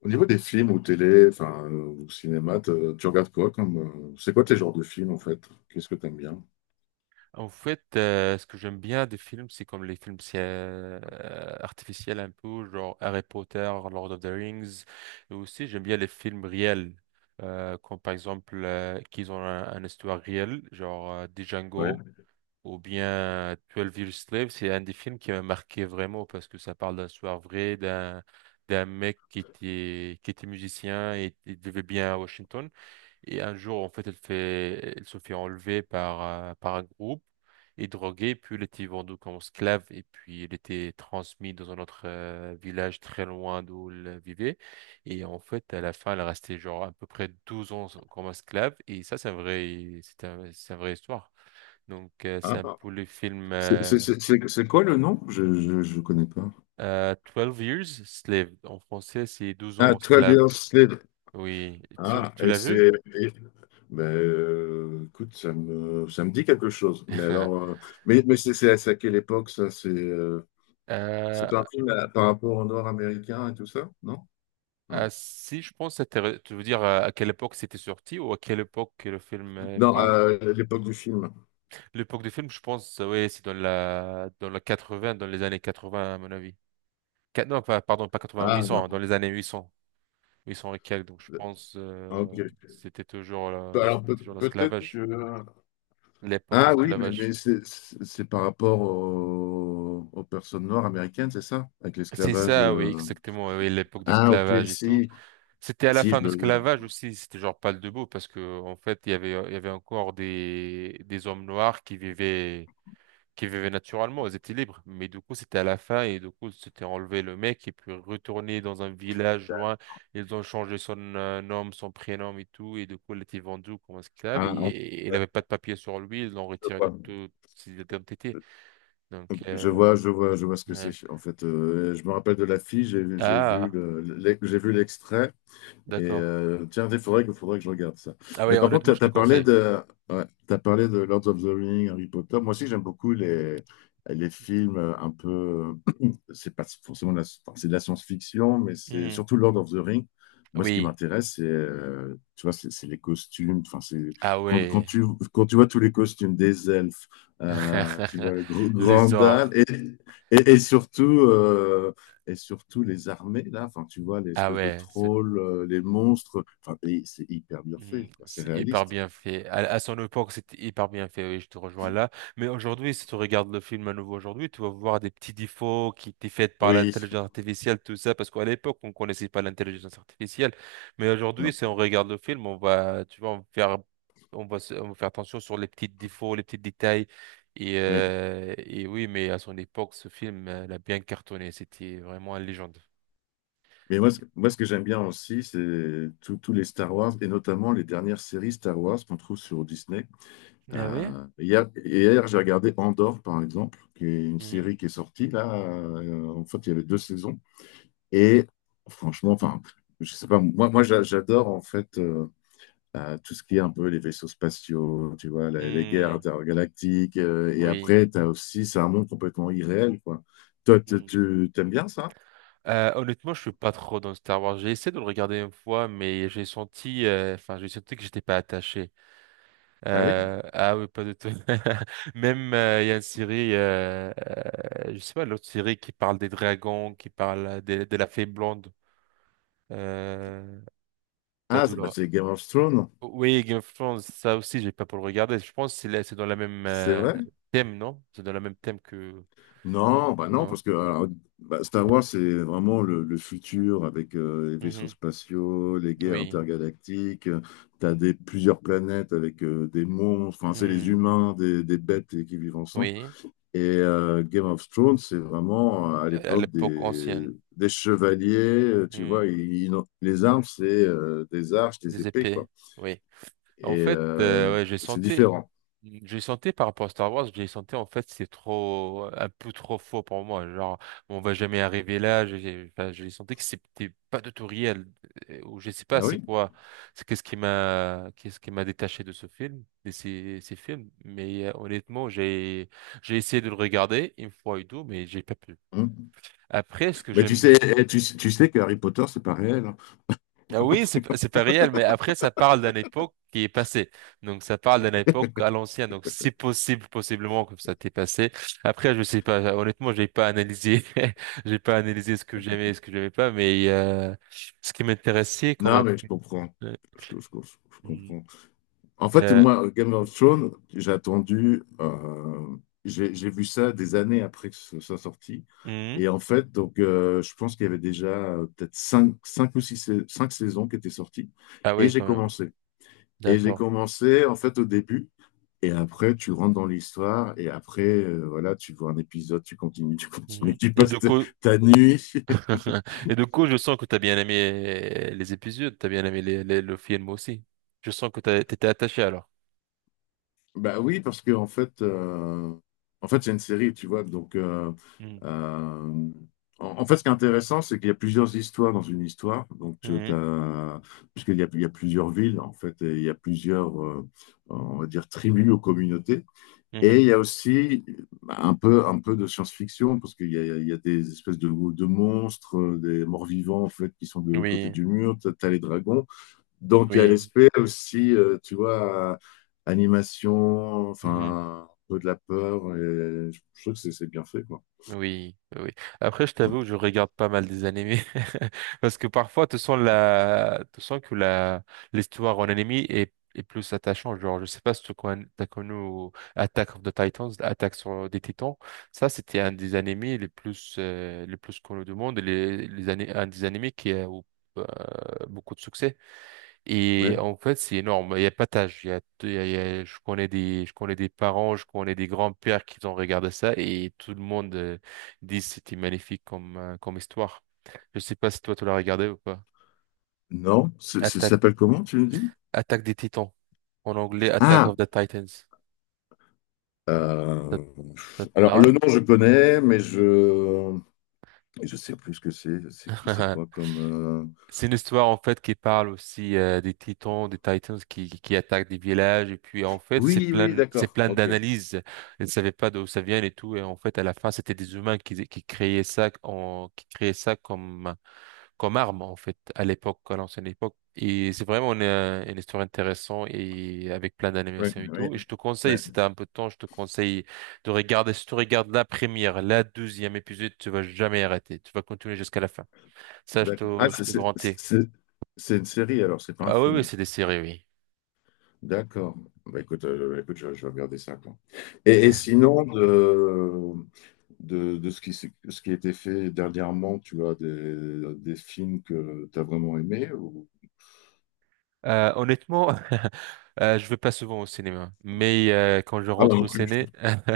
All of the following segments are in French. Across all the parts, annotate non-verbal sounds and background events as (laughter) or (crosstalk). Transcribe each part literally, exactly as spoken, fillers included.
Au niveau des films ou télé, enfin, euh, ou cinéma, te- tu regardes quoi comme, euh, c'est quoi tes genres de films en fait? Qu'est-ce que t'aimes bien? En fait, euh, ce que j'aime bien des films, c'est comme les films c'est, euh, artificiels un peu, genre Harry Potter, Lord of the Rings. Et aussi, j'aime bien les films réels, euh, comme par exemple euh, qu'ils ont un, une histoire réelle, genre euh, The Django Ouais. ou bien euh, Twelve Years Slave. C'est un des films qui m'a marqué vraiment parce que ça parle d'une histoire vraie, d'un d'un mec qui était, qui était musicien et il vivait bien à Washington. Et un jour, en fait, elle fait, elle se fait enlever par, euh, par un groupe et droguée, puis elle était vendue comme esclave, et puis elle était transmise dans un autre euh, village très loin d'où elle vivait. Et en fait, à la fin, elle restait genre à peu près douze ans comme esclave, et ça, c'est un vrai, c'est un, c'est une vraie histoire. Donc, euh, c'est Ah, un peu le film c'est c'est- euh, c'est- c'est- c'est quoi le nom? Je je je connais pas. euh, twelve Years Slave. En français, c'est Douze Ah, ans douze esclave. Years Slave. Oui, tu, Ah, tu et l'as vu? c'est. Et- Ben, euh, écoute, ça me, ça me dit quelque chose. Mais alors. Euh, (laughs) mais mais c'est c'est à c'est à quelle époque ça? C'est euh, Euh, c'est un film à- par rapport au Nord américain et tout ça? Non? Euh, Non. Si je pense, c'était- tu veux dire euh, à quelle époque c'était sorti ou à quelle époque que le film euh, il Non, parle? euh, l'époque du film. L'époque du film, je pense, euh, oui, c'est dans la dans la vingts dans les années quatre-vingts à mon avis. Qua- non, pas, pardon, pas quatre-vingts, huit Ah cents, hein, dans non. les années huit cents, huit cents et quelques. Donc je pense, Ok. euh, c'était toujours la- Alors c'était peut- toujours peut-être que. l'esclavage, l'époque Ah oui, mais, mais d'esclavage. c'est c'est- c'est par rapport au- aux personnes noires américaines, c'est ça? Avec C'est l'esclavage. ça, oui, Euh. exactement, oui, oui, l'époque de Ah ok, l'esclavage et tout. si. C'était à la Si, fin je de me. l'esclavage Je- aussi, c'était genre pas le debout parce que en fait il y avait il y avait encore des des hommes noirs qui vivaient qui vivaient naturellement, elles étaient libres. Mais du coup, c'était à la fin, et du coup, c'était enlevé le mec et puis retourné dans un village loin. Ils ont changé son euh, nom, son prénom et tout. Et du coup, il était vendu comme esclave et, Ah, en fait, et il n'avait pas de papier sur lui. Ils l'ont je retiré de vois. toute ses identités. Donc, Je euh, vois, je vois, je vois ce que c'est. euh, En fait, euh, je me rappelle de la fille, j'ai vu, j'ai vu ah, le- l'e- j'ai vu l'extrait. Et d'accord. euh, tiens, il faudrait, que- faudrait que je regarde ça. Ah Et oui, par honnêtement, contre, je tu te as, parlé conseille. de, ouais, t'as parlé de Lord of the Rings, Harry Potter. Moi aussi, j'aime beaucoup les, les films euh, un peu. (clears throat) C'est pas forcément de la, enfin, c'est de la science-fiction, mais c'est Mhm. surtout Lord of the Rings. Moi, ce qui Oui. m'intéresse, c'est euh, tu vois, c'est c'est les costumes. Enfin, c'est Ah quand, quand ouais. tu quand tu vois tous les costumes des elfes, euh, tu (laughs) vois le gr- Les Grandal ors. et, et, et surtout euh, et surtout les armées, là, enfin, tu vois, les Ah espèces de ouais. c'est trolls, euh, les monstres, enfin, et c'est hyper bien Hmm, fait, quoi, c'est C'est hyper réaliste. bien fait. À, à son époque, c'était hyper bien fait, oui, je te rejoins là. Mais aujourd'hui, si tu regardes le film à nouveau aujourd'hui, tu vas voir des petits défauts qui étaient faits par Oui, l'intelligence artificielle, tout ça, parce qu'à l'époque, on connaissait pas l'intelligence artificielle. Mais aujourd'hui, non, si on regarde le film, on va, tu vois, on va faire, on va, se- on va faire attention sur les petits défauts, les petits détails. Et, oui. euh, et oui, mais à son époque, ce film, euh, l'a bien cartonné. C'était vraiment une légende. Mais moi, ce que, moi, ce que j'aime bien aussi, c'est tous tous les Star Wars, et notamment les dernières séries Star Wars qu'on trouve sur Disney. Ah oui? Euh, hier, hier, j'ai regardé Andor, par exemple, qui est une Mhm. série qui est sortie, là, euh, en fait, il y avait deux saisons, et franchement, enfin, je sais pas, moi, moi j'a- j'adore, en fait, euh, t'as tout ce qui est un peu les vaisseaux spatiaux, tu vois, la- les, guerres intergalactiques. Euh, Hmm, et oui. après, tu as aussi, c'est un monde complètement irréel, quoi. Toi, tu Mmh. tu- t'aimes bien ça? Euh, honnêtement, je suis pas trop dans Star Wars. J'ai essayé de le regarder une fois, mais j'ai senti, euh, enfin, j'ai senti que j'étais pas attaché. Ah oui? Euh, ah oui, pas du tout. (laughs) Même euh, il y a une série, euh, euh, je sais pas, l'autre série qui parle des dragons, qui parle de, de la fée blonde. Euh, T'as Ah, d'où c'est bah, là? c'est Game of Thrones, Oui, Game of Thrones, ça aussi, j'ai pas pour le regarder. Je pense que c'est la- c'est dans la même c'est euh, vrai? thème, non? C'est dans le même thème que Non, bah non, non? parce que alors, bah, Star Wars, c'est vraiment le, le futur avec euh, les vaisseaux Mhm. spatiaux, les guerres Oui, intergalactiques. Tu as des, plusieurs planètes avec euh, des monstres, enfin, c'est les hmm. humains, des, des bêtes et- qui vivent ensemble. Oui, Et euh, Game of Thrones, c'est vraiment euh, à Euh, à l'époque l'époque des, ancienne. des chevaliers, euh, tu Hmm. vois, ils- ils ont- les armes, c'est euh, des arches, des Des épées, quoi. épées, oui. Et En fait, euh, euh, ouais, j'ai c'est senti, différent. j'ai senti par rapport à Star Wars, j'ai senti en fait c'est trop, un peu trop faux pour moi. Genre, on va jamais arriver là. J'ai enfin, j'ai senti que c'était pas du tout réel. Euh, Ou je sais pas, Ah c'est oui? quoi, c'est qu'est-ce qui m'a, qu'est-ce qui m'a détaché de ce film, de ces, ces films. Mais euh, honnêtement, j'ai, j'ai essayé de le regarder une fois et tout, mais j'ai pas pu. Hmm. Après, ce que Mais tu j'aime. sais, eh, tu, tu sais que Harry Potter, c'est pas réel. Hein. Ah oui, c'est p- c'est pas réel, mais après, ça parle d'une époque qui est passée. Donc, ça parle d'une époque à l'ancienne. Donc, c'est possible, possiblement, que ça t'est passé. Après, je sais pas. Honnêtement, j'ai pas analysé. (laughs) J'ai pas analysé ce que j'aimais et ce que j'aimais pas, mais euh, ce qui m'intéressait quand Non, même. mais je comprends. euh, Je, je- je- je mm, comprends. En fait, euh, moi, Game of Thrones, j'ai attendu, euh, j'ai j'ai vu ça des années après que ce soit sorti. mm. Et en fait, donc, euh, je pense qu'il y avait déjà euh, peut-être cinq, cinq ou six, sais- cinq saisons qui étaient sorties. Ah Et oui, j'ai quand même. Oui. commencé. Et j'ai D'accord. commencé, en fait, au début. Et après, tu rentres dans l'histoire. Et après, euh, voilà, tu vois un épisode, tu continues, tu continues, Mhm. tu Et passes du ta coup, ta nuit. (laughs) et du coup, je sens que t'as bien aimé les épisodes, t'as bien aimé les, les- le film aussi. Je sens que t'as- t'étais attaché alors. Bah oui, parce que en fait, euh, en fait, c'est une série, tu vois. Donc, euh, Mhm. euh, en, en fait, ce qui est intéressant, c'est qu'il y a plusieurs histoires dans une histoire. Donc, tu Mhm. as, puisqu'il y a, il y a plusieurs villes, en fait, et il y a plusieurs, euh, on va dire, tribus ou communautés. Et Mhm. il y a aussi bah, un peu, un peu de science-fiction, parce qu'il y a, il y a des espèces de, de monstres, euh, des morts-vivants, en fait, qui sont de l'autre côté Oui. du mur. Tu as, les dragons. Donc, il y a Oui, l'aspect aussi, euh, tu vois, euh, animation, mhm, enfin, un peu de la peur. Et je je trouve que c'est c'est bien fait, quoi. oui, oui. Après, je t'avoue, je regarde pas mal des animés (laughs) parce que parfois, tu sens la, tu sens que la l'histoire en anime est est plus attachante. Genre, je sais pas si tu connais, t'as connu Attack of the Titans, Attaque sur des Titans. Ça, c'était un des animés les plus euh, les plus connus du monde, les les ani- un des animés qui a eu, euh, beaucoup de succès. Et Oui. en fait, c'est énorme. Il y a pas d'âge. Il y a, il y a- il y a- je connais des, je connais des parents, je connais des grands-pères qui ont regardé ça et tout le monde euh, dit que c'était magnifique comme, euh, comme histoire. Je sais pas si toi tu l'as regardé ou pas. Non, c'est- c'est- ça Attaque, s'appelle comment, tu me dis? Attaque des Titans. En anglais, Attack Ah, of the Titans. Ça, euh, ça te alors parle? le nom je connais, mais je je sais plus ce que c'est. C'est c'est quoi (laughs) comme euh, C'est une histoire en fait qui parle aussi euh, des Titans, des Titans qui, qui qui attaquent des villages et puis en fait c'est oui, oui, plein c'est d'accord. plein Ok. d'analyses. Ils ne savaient pas d'où ça vient et tout, et en fait à la fin c'était des humains qui qui créaient ça en- qui créaient ça comme comme arme, en fait, à l'époque à l'ancienne époque, et c'est vraiment une, euh, une histoire intéressante, et avec plein Oui, d'animations et oui, tout, et je te oui. conseille, si t'as un peu de temps, je te conseille de regarder. Si tu regardes la première la deuxième épisode, tu vas jamais arrêter, tu vas continuer jusqu'à la fin, ça je D'accord. Ah, te je c'est te c'est- garantis. c'est- c'est une série alors, c'est pas un Ah oui, oui, film. c'est des séries, oui. D'accord. Bah, écoute, euh, écoute, je, je vais regarder ça, quoi. Et, et sinon, de, de, de ce qui, s'est- ce qui a été fait dernièrement, tu as des, des films que tu as vraiment aimés ou... Euh, honnêtement, (laughs) euh, je vais pas souvent au cinéma, mais euh, quand je Ah, rentre non au plus. ciné, (laughs)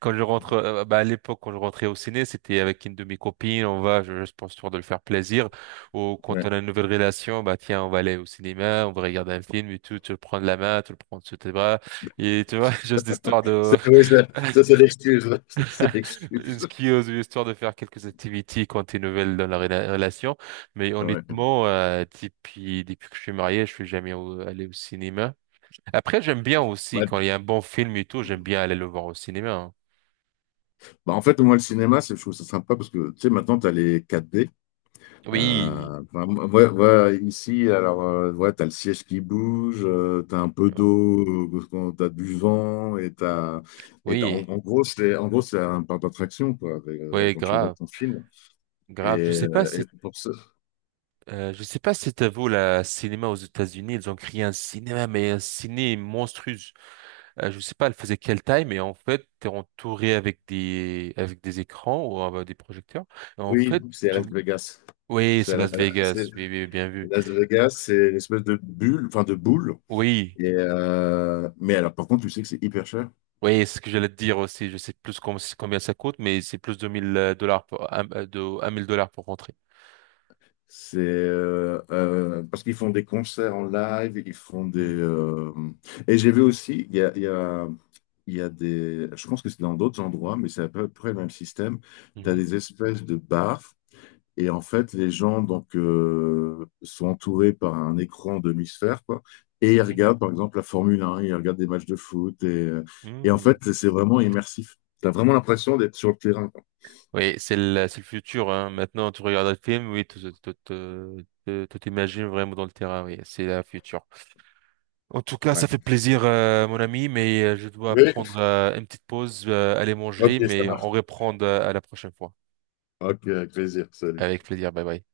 quand je rentre, euh, bah, à l'époque quand je rentrais au ciné, c'était avec une de mes copines, on va, je, je pense histoire de le faire plaisir, ou quand Ouais. on a une nouvelle relation, bah tiens, on va aller au cinéma, on va regarder un film et tout, tu le prends de la main, tu le prends sous tes bras, et tu vois, (laughs) juste histoire de C'est- oui, ça, ça, c'est l'excuse. (laughs) Ça, c'est l'excuse. Ce qui ose histoire de faire quelques activités quand t'es nouvelle dans la rela- relation. Mais Ouais. honnêtement, euh, depuis, depuis que je suis marié, je suis jamais au- allé au cinéma. Après, j'aime bien aussi, Ouais. quand il y a un bon film et tout, j'aime bien aller le voir au cinéma, hein. Bah, en fait, moi, le cinéma, c'est, je trouve ça sympa parce que, tu sais, maintenant, tu as les quatre d Oui, Euh, enfin, ouais, ouais, ici, alors, euh, ouais, t'as le siège qui bouge, tu t'as un peu d'eau, euh, quand t'as du vent, et t'as, et t'as- en, oui, en gros, c'est, en gros, c'est un parc d'attraction, quoi, avec, euh, ouais, quand tu regardes grave, ton film. Et, grave. Je sais pas euh, si, et pour ce, euh, je sais pas si t'as vu le cinéma aux États-Unis, ils ont créé un cinéma, mais un ciné monstrueux. Euh, je sais pas, elle faisait quelle taille, mais en fait, t'es entouré avec des, avec des écrans ou euh, des projecteurs. Et en oui, fait, c'est à tout... Las Vegas. Oui, C'est c'est à Las la- Vegas. c'est- Oui, oui, bien vu. Las Vegas, c'est une espèce de bulle, enfin, de boule. Oui, Et, euh, mais alors, par contre, tu sais que c'est hyper cher. oui, c'est ce que j'allais te dire aussi. Je sais plus com- combien ça coûte, mais c'est plus de mille euh, dollars pour, un- euh, de, mille dollars pour rentrer. C'est euh, euh, parce qu'ils font des concerts en live, ils font des. Mm. Euh, Et j'ai vu aussi, il y a, il y a, il y a des. Je pense que c'est dans d'autres endroits, mais c'est à peu près le même système. Tu as Mhm, des espèces de bars, et en fait, les gens donc, euh, sont entourés par un écran demi-sphère, quoi. Et ils regardent, par exemple, la Formule un, ils regardent des matchs de foot, et, euh, et en mhm, mm. fait, c'est vraiment immersif. Tu as vraiment l'impression d'être sur le terrain, quoi. Oui, c'est le, c'est le futur, hein. Maintenant, tu regardes le film, oui, tu tu- tu- tu- tu t'imagines vraiment dans le terrain, oui, c'est la future. En tout cas, Ouais. ça fait plaisir, euh, mon ami, mais euh, je dois Oui, prendre euh, une petite pause, euh, aller manger, ok, ça mais marche. on reprend euh, à la prochaine fois. Ok, avec plaisir, salut. Avec plaisir, bye bye.